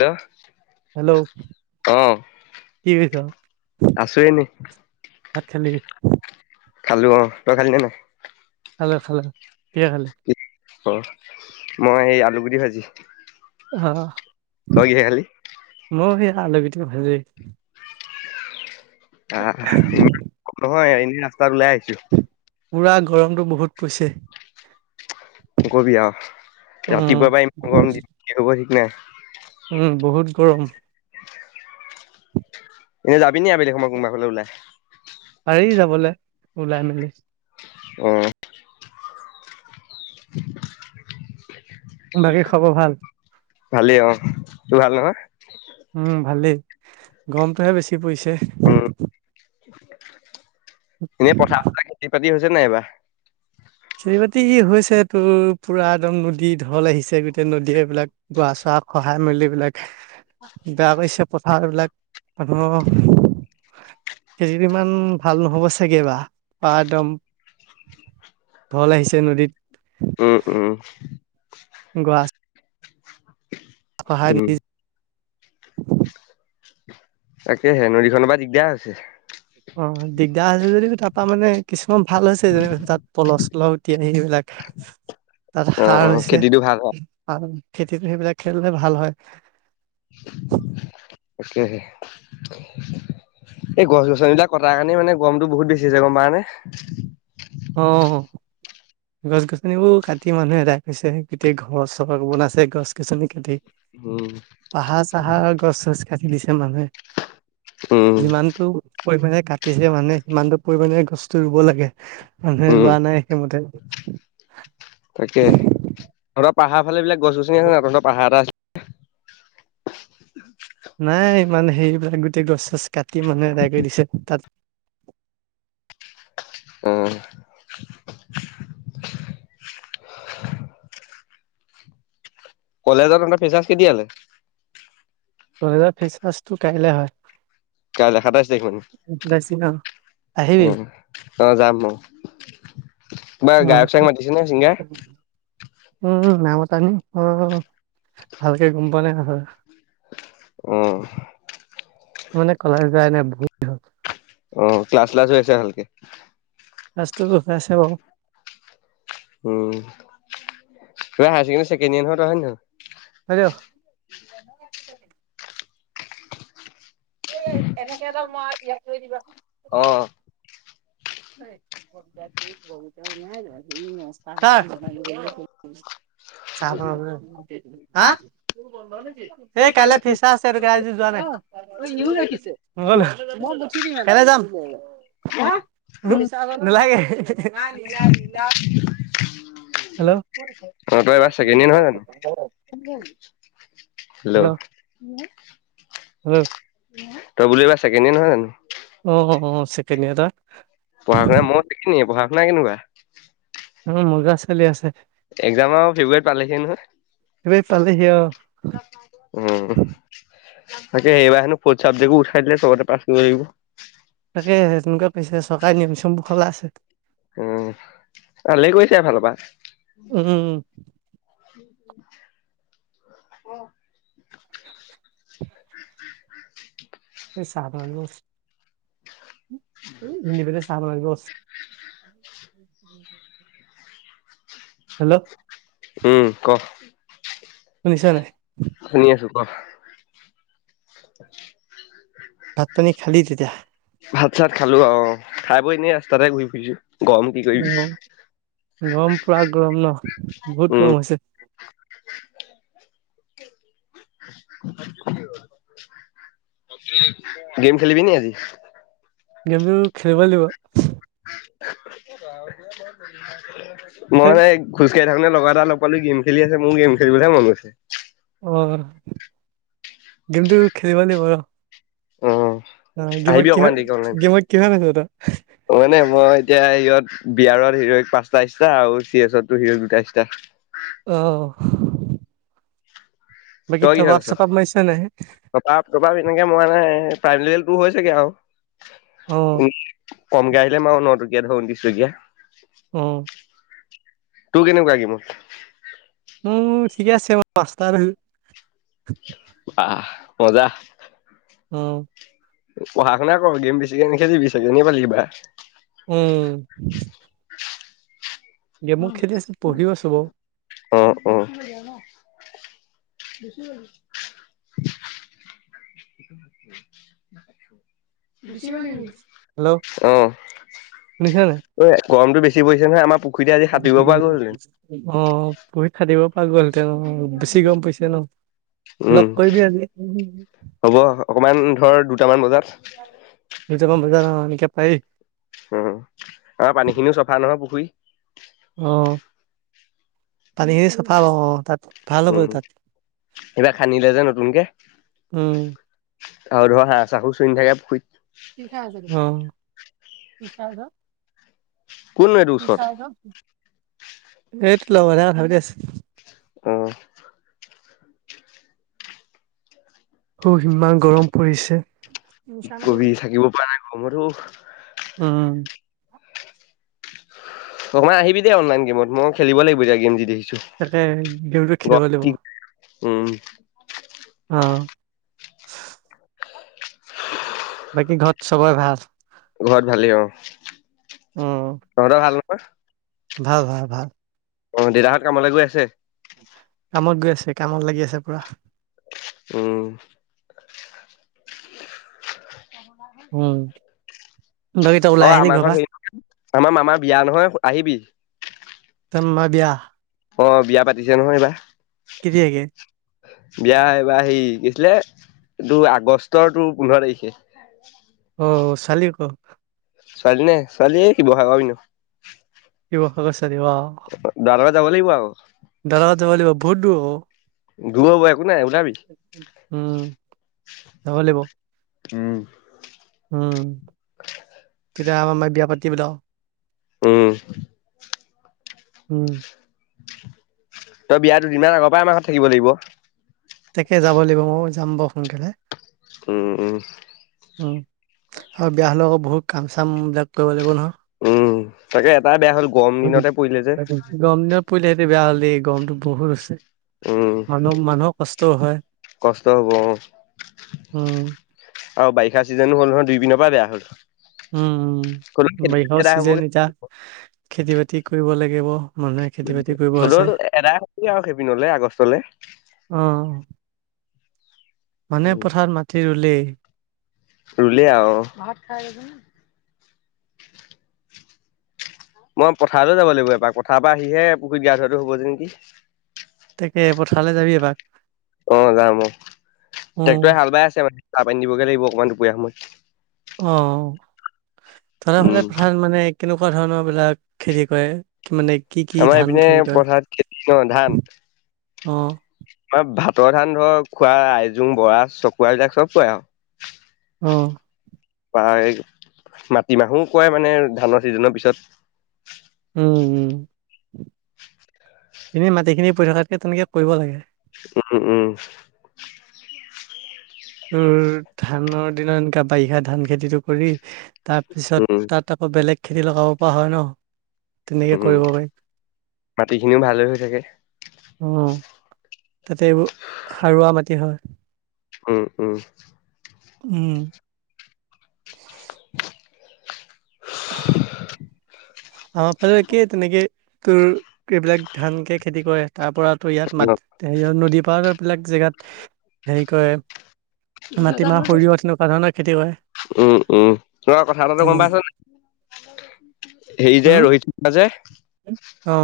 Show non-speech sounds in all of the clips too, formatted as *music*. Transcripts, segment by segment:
Hello hello অ কি কৈ ছ'? আছো এনে ভাত খালি খালো অ তই খালি নে নাই খালা খালা দিয় খালি অ মই এই আলু গুটি ভাজি অ *unintelligible* *unintelligible* ভালেই আহ এনে নহয় এনেই ৰাস্তাত ওলাই আহিছোঁ। পুৰা গৰমটো বহুত পৰিছে। কি কবি আও উম, ৰাতিপুৱাৰ পৰা ইমান গৰম দিনত কি হ'ব ঠিক নাই। উম বহুত গৰম এনেই যাবিনি আবেলি সমৰ কোনোবা ফালে ওলাই পাৰি যাবলৈ ওলাই মেলি উম *unintelligible* বাকী খবৰ ভাল ভালেই অ তোৰ ভাল নহয় উম ভালেই গমটোহে বেছি পৰিছে উম এনে পথাৰ খেতি হৈছে নাইবা খেতি বাতি হৈছে তো পুৰা একদম নদী ঢল আহিছে গোটেই নদীয়ে এইবিলাক গোৱা চোৱা সহায় মিলিবিলাক বেয়া কৰিছে পথাৰবিলাক মানুহৰ খেতি ইমান ভাল নহব চাগে বা বা একদম ঢল আহিছে নদীত উম উম গোৱা সহায় উম নিজ তাকেহে নদীখনৰ পৰা দিগদাৰ হৈছে অ দিগদাৰ আছে যদি তাৰাপা মানে কিছুমান ভাল হৈছে যে তাত পলচ তিয়ি সেইবিলাক তাত অ সাৰ অ হৈছে খেতিটো ভাল হয়। সাৰ খেতিত সেইবিলাক খেলে ভাল হয় তাকে এই গছ গছনিবিলাক কটাৰ কাৰণে মানে গৰমতটো বহুত বেছি হৈছে গম পাানে অ গছ গছনিবোৰ কাটি মানুহ এটাই কৈছে গোটেই ঘৰ চহক বনাইছে গছ গছনি কাটি উম পাহা চাহা গছ চছ কাটি দিছ মানুহে উম যিমানটো পৰিমাণে কাটিছে মানে সিমানটো পৰিমাণে গছতটো ৰুব লাগে মানে উম ৰোৱা নাই সেইমতে তাকে তহঁতৰ পাহাৰ ফালে এই বিলাক গছ গছনি আছে না তহঁতৰ পাহাৰ এটা আছিল *unintelligible* নাই ইমানে হেবিলাক গোটেই গছ গছ কাটি মানুহে এদায় কৰি দিছে তাত অ কলেজত এে ফিচা কে দিয়ালে কলেজত ফেচ ৱাছটো কাইলে হয় কাই দেখাত আছে দে মান আহিবি উম অ যাম মই বাৰ অ গায়ক চায়গ মাটিছে নে চিংগাৰ উম নামত আ নি অ ভালকে গম প নাই আৰু আহ মানে কলা যায় নাই বহৰি হল অ' ক্লাছ ল্লাছ হৈ আছে ভালকে? সছষ আছে বাৰু। উম, কিবা হায়াৰ ছেকেডী ছেকেণ্ড ইয়াৰ নত হয় নে নয়? হল' এনেকে এডাল মই ইয়াত লৈ দিবা। অ', *unintelligible* চ হা সেই কাইলৈ ফিচা আছে এই আজি যোৱা নাই কাইলৈ যাম নালাগে *unintelligible* তহঁতৰ হেল্ল', এবাৰ চেকেণ্ড ইয়াৰ নহয় জানো? হেল্ল' হম। তই বুলি এইিবা চছেকেডে নহয় জানো? অ' অ' উ চেকেণ্ড ইয়াৰ, তই? পঢ়া শুননা মন দেখ নিয়ে পঢ়া শুনা কেনিবা? উম মুোৰগা চলি আছে। এক্জামৰ ফেভট পালেহে নহয়। এইবেলি পালেহি আৰু উম। তাকে এইবাৰ হেনো প চাব্জ উঠাই দে চতে পছ লাগিব। তাকে তেনেকুৱে কৈছে চৰকাৰী নিয়ম চবোৰ খলা আছে। উম, ভালে কৰিছে এফালৰ উম, পৰা। উম উ আহ *inaudible* চ ব নিবেল *unintelligible* হেল্ল' উম ক। শুনিছ নাই? শুনি আছো ক। *inaudible* ভাত পানী খালি তেতিয়া? ভাত চাত খালো আৰে খাই বই এনেই ৰাস্তাতে ঘুৰি ফুৰিছো। গৰম কি কৰিবি অ' গৰম পুৰা গৰম ন বহুত উম গৰম হৈছে। *inaudible* *unintelligible* গেম খেলেলিব নি আজি? গেম খেলিব লাগিব। মই নাই কেই ধৰণে লগ এটা লগ পালো গেম খেলি আছে মোৰ গেম খেলিবলৈহে মন গৈছে। অ' গেমটো খেলিব লাগিব ৰ। অ *inaudible* গেমত আহিবি কিহ অকমান গেমত দেৰিক, কিহত আছ তই মানে মই এতিয়া সিহঁত বিয়াৰত হিৰই পাঁচটা ষ্টটা আৰু চি এছো হিৰই দুটা ষ্টা। আহ। তই কি খছ মাৰিছ নাই পাপ পাপাব এনেকে মই নাই প্ৰাইম লেভেল টো হৈ চাগে আৰু। অ কমকৈ আহিলে ম আৰু ন টকীয়া ধৰ ন্ৰি টকীয়া। উম। টু কেনোগি ম এই থিকে আছে মই পাষ্ঠা ধৰি অ মজা। হ উ পঢ়া শুনা কৰ গেম বেছিকে নেখেলিবি চাগে, নেখেলিবা। উম। গে মু খেলি আছো পঢ়িও আছো। অ' অ'। হেল্ল' *unintelligible* অ'। শুনিছা গৰমটো বেছি পৰিছে নহয় আমাৰ পুখুৰীতে আজি সাঁতুৰিব পৰা গ'লহেতেন অ'পৰিক্ষা দিব‌ পৰা গলহেতেন বেছি গম পৰিছে। উম। লগ কৰিবি আজি। হ'ব অকমান ধৰ দুটামান বজাত দুটা মান বজাত অ এনেকে পাৰি। উ আমাৰ পানী খিনিও চফা নহয় পুখুৰী। অ পানীখিনি চাফা অ তাত। ভাল হ'ব উম তাত কিবা খান্দিলে যে নতুনকে। উম, আৰু ধৰ হাঁহ চাহু চুি থাকে পুখুৰীত। কি খাই আছিল, কি খাই কোননো এইটো ওচৰত আছ। সেইটো লগ লোৱা কথা পাতি আছে। অ অ সিমান গৰম পৰিছে। কি কবি থাকিব পৰা নাইক গৰমত উ উম অ মই আহিবি দে অনলাইন গেমত মই খেলিব লাগিব এতিয়া গেম যি দেখিছো। তাকে গেমটো খেলিব গৰম লাগিব। কি উম আহ, বাকী ঘৰত চবেই ভাল। ঘৰত ভালেই অ উম, তহঁত ভাল নহয়। ভাল ভাল ভাল অ দেউতাহঁত কামলৈ গৈ আছে। কামত গৈ আছে কামত লাগি আছে পুৰা। আহ উম বাকী তই অ ওলাই আহিলি আমাৰ ঘৰৰ ঘৰত পৰা হেৰি আমাৰ মামাৰ বিয়া নহয় আহিবি। ত মামা বিয়া। অ বিয়া পাতিছে নহয় এইবাৰ। কেতিয়াাকে? বিয়া এইবাৰ সে কৈছিলে এই তোৰ আগষ্টৰ তোৰ পোন্ধৰ তাৰিখে। অ চালী ক। ছোৱালী নে ছোৱালী কি বহা পাবিনো শীবসাগৰ ছোৱালী লাউ। যাব লাগিব আৰু। দাৰা লগত যাব‌ লাগিব বহুত দূৰ। ধুম ব একো নাই উলাবি। উম যাব লাগিব। উম উম তেতিয়া আমাৰ ম বিয়া পাতি বলও। উম উম, তই বিয়া দুদিনমান আগৰ পৰাই আমাৰ ঘৰত থাকিব লাগিব। তাকে যাব লাগিব ময়ো যাম বাৰু সোনকালে। উম, উম, উম, আৰু বিয়া হলেও আকৌ বহুত কাম চাম বিলাক কৰিব লাগিব নহয়। উম তাকে এটাই বেয়া হ'ল, গৰম দিনতে পৰিলে যে দিনত পৰিলে সেইটো বেয়া হ'ল দেই গৰমতটো বহুত আছে। উম কষ্ট হব অ। উম, আৰু বাৰিষা চিজনো হ'ল নহয় দুই পনৰ পৰা বেয়া হ'ল। উম হ'লেও উম খেতি বৰিষাও এদাই হ'বগে চিজেন এতিয়া খেতি বাতি কৰিব লাগিব। মানুহে খেতি বাতি কৰিব হ'লেও আছে এদাই হ'বগে আৰু সেইপিনলে আগষ্টলে। অ', মানে পথাৰত মাটি ৰুলেই। ৰুলে আৰু ভাত খাই লচোন। মই পথাৰলৈ যাব লাগিব এবাৰ পথাৰ পৰা আহিহে পুখুৰীত গা ধোৱাটো হ'ব গে নেকি। তাকে পথাৰলৈ যাবি এপাক। অ', যাম অ, উম, ট্ৰেক্টৰে হাল বাই আছে মানে চাহ পানী দিবগে লাগিব অকণমান দুপৰীয়া সময়ত। অ', ধৰা উম হলে ভাল মানে কেনেকুৱা ধৰণৰ বিলাক খেতি কৰে? মানে কি কি আমাৰ ধান এইপিনে খেতি কৰে পথাৰত খেতি ন ধান অ', আমাৰ ভাতৰ ধান ধৰ খোৱা, আইজোং, বৰা, চকুৱা, এইবিলাক চব কৰে আৰু। অ', বা মাটিমাহো কয়ে মানে ধানৰ ছিজনৰ পিছত। উম, উম, এনেই মাটিখিনি পৰি থকাতকে তুমি কিবা কৰিব লাগে। উম, উম, উম, ধানৰ দিনত এনেকা বাৰিষা ধান খেতিটো কৰি তাৰপিছত উম তাত আকৌ বেলেগ খেতি লগাব পৰা হয় ন? তেনেকে উম কৰিব পাৰিম মাটি খিনিও ভালে হৈ থাকে উম, তাতে এইবোৰ সাৰুৱা মাটি হয়। উম, উম, উম, *inaudible* *inaudible* আমাৰ ফালে একেই তেনেকে তোৰ এইবিলাক ধান কে খেতি কৰে তাৰ পৰা টো ইয়াত মে সেৰিয়ত নদী পাৰৰ বিলাক জেগাত হেৰি কৰে মাটিমাহ সৰিয়হ তেনেকুৱা ধৰণৰ খেতি কৰে। উম, উম, খুৰা কথা এটাটো গম উম পাইছ নাই? হেৰি যে উম *unintelligible* যে। ৰোহিত অ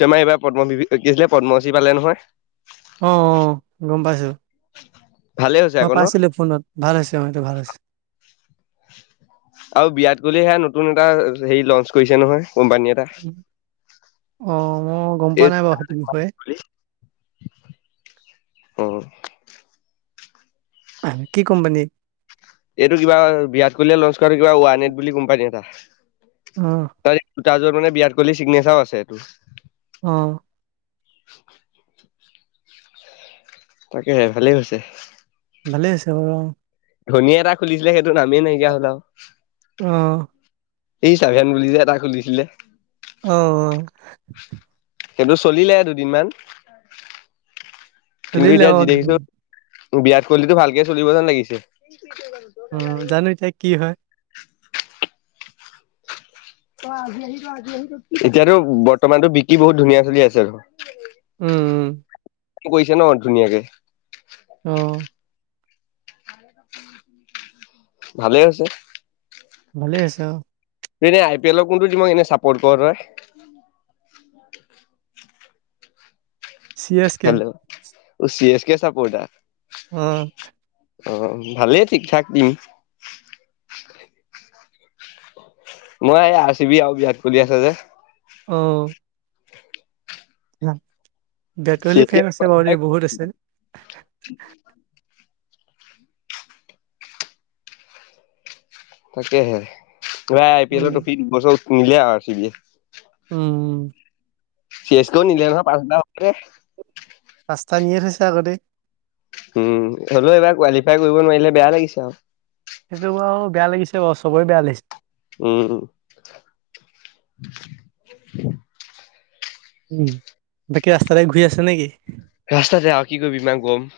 শৰ্মা এইবাৰ পদ্ম *unintelligible* কি আছিলে পদ্ম শ্ৰী পালে নহয়। অ', গম পাইছোঁ। ভালে হৈছে মই আকৌ ন পাইছিলোঁ ফোনত ভাল হৈছে অ', সেইটো ভাল হৈছে। আৰু বিৰাট কোহলি হে নতুন এটা হেৰি লঞ্চ কৰিছে নহয়। কম্পানী এটা অ মই গম পোৱা নাই বাৰু সেইটো বিষয়ে এই অ', আহ কি কোম্পানী? এইটো কিবা বিৰাট কোহলিয়ে লঞ্চ কৰে কিবা ৱানেট বুলি কোম্পানী এটা। অ', তাৰ এই জোতা যোৰত মানে বিৰাট কোহলি চিগনেচাৰো আছে এইটো। অ', *inaudible* তাকে হে ভালেই হৈছে। ভালে আছে বাৰু অ', ধনীয়ে এটা খুলিছিলে সেইটো নামেই নাইকিয়া হ'ল আৰু। অ', এই চাভোন বুলি যে এটা খুলিছিলে। অ', সেইটো চলিলে দুদিনমান কিন্তু চলিলে এতিয়া যি অ', দেখিছো বিৰাট কোহলিটো ভালকে চলিব যেন লাগিছে। অ', জানো এতিয়া কি হয়। এতিয়াতো বৰ্তমানটো বিকি বহুত ধুনীয়া চলি আছে আৰু উম, কৰিচে ন' ধুনীয়াকে। অ', ভালে হৈছে। ভালে আছে অ', এনে আই পি এলৰ কোনটো টীমক এনে চাপৰ্ট ক'ৰ' তই? C S K. Hello C S K supporter. উম, অ' ভালে ঠিক ঠাক উম, মই, আৰ চিবি আৰু বিৰাট কোহলি আছে যে। অ', চি বেটলী এছ ফেন আছে বাৰু কে দেই বহুত আছে। তাকেহে *unintelligible* আই পি উম, এলৰ ট্ৰফী দু বছৰ নিলে আৰু আৰ চি বিয়ে। উম, উম, চি এছ কেও নিলে নহয়, পাঁচ বাৰতকে। ৰাস্তা নিয়ে থৈছে আগতে। উম, হ'লেও এইবাৰ কোৱালিফাই কৰিব নোৱাৰিলে বেয়া লাগিছে আৰু। সেইটো বাৰু বেয়া লাগিছে বাৰু চবৰে বেয়া লাগিছে। উম, উম, বাকী ৰাস্তা তে ঘূৰি আছ নেকি? ৰাস্তাতে আও কি কৰিবি ইমান গৰম।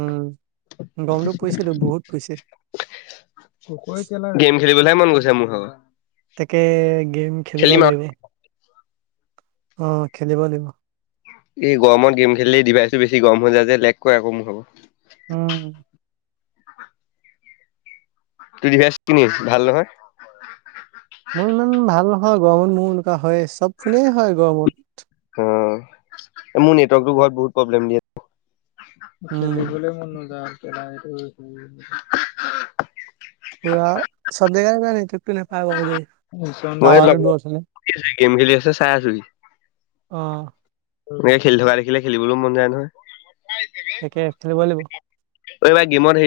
উম, গৰমটো পৰিছেতো বহুত পৰিছে। গেম খেলিবলৈহে মন গৈছে মোৰ ভাগৰ। তাকে গেম খেলিব খেলিম আৰু লাগিব। অ', খেলিব লাগিব। এই গৰমত গেম খেলিলে দভাইছটো বেছি গৰম হৈ যায় যে, লেগ কৰে আকৌ মোৰ ভাগৰ। উম, তোৰ ডিভাইচ কিনি ভাল নহয়। মোৰ ইমান ভাল নহয় গৰমত মোৰ এনেকুৱা হয় চব ফোনে হয় গৰমত। অ মোৰ নেটৱৰ্কটো ঘৰত বহুত প্ৰব্লেম দিয়ে। উম খেলিবলে মন নুযোৱা হ'ল! ! ! ! ! ! ! ! ! ! এইটো পুৰা চব জেগাত এনেকুৱা নেটৱৰ্কটো নাপায় বাৰু, দেই মই টাৱাৰটো লগৰ দূৰত আছে যে। গেম খেলি আছে চাই আছোঁ হি। অ', এনেকে খেলি থকা দেখিলে খেলিবলৈ মন যায় নহয়। একে খেলিব লাগিব। অ', এইবাৰ গেমত হেৰি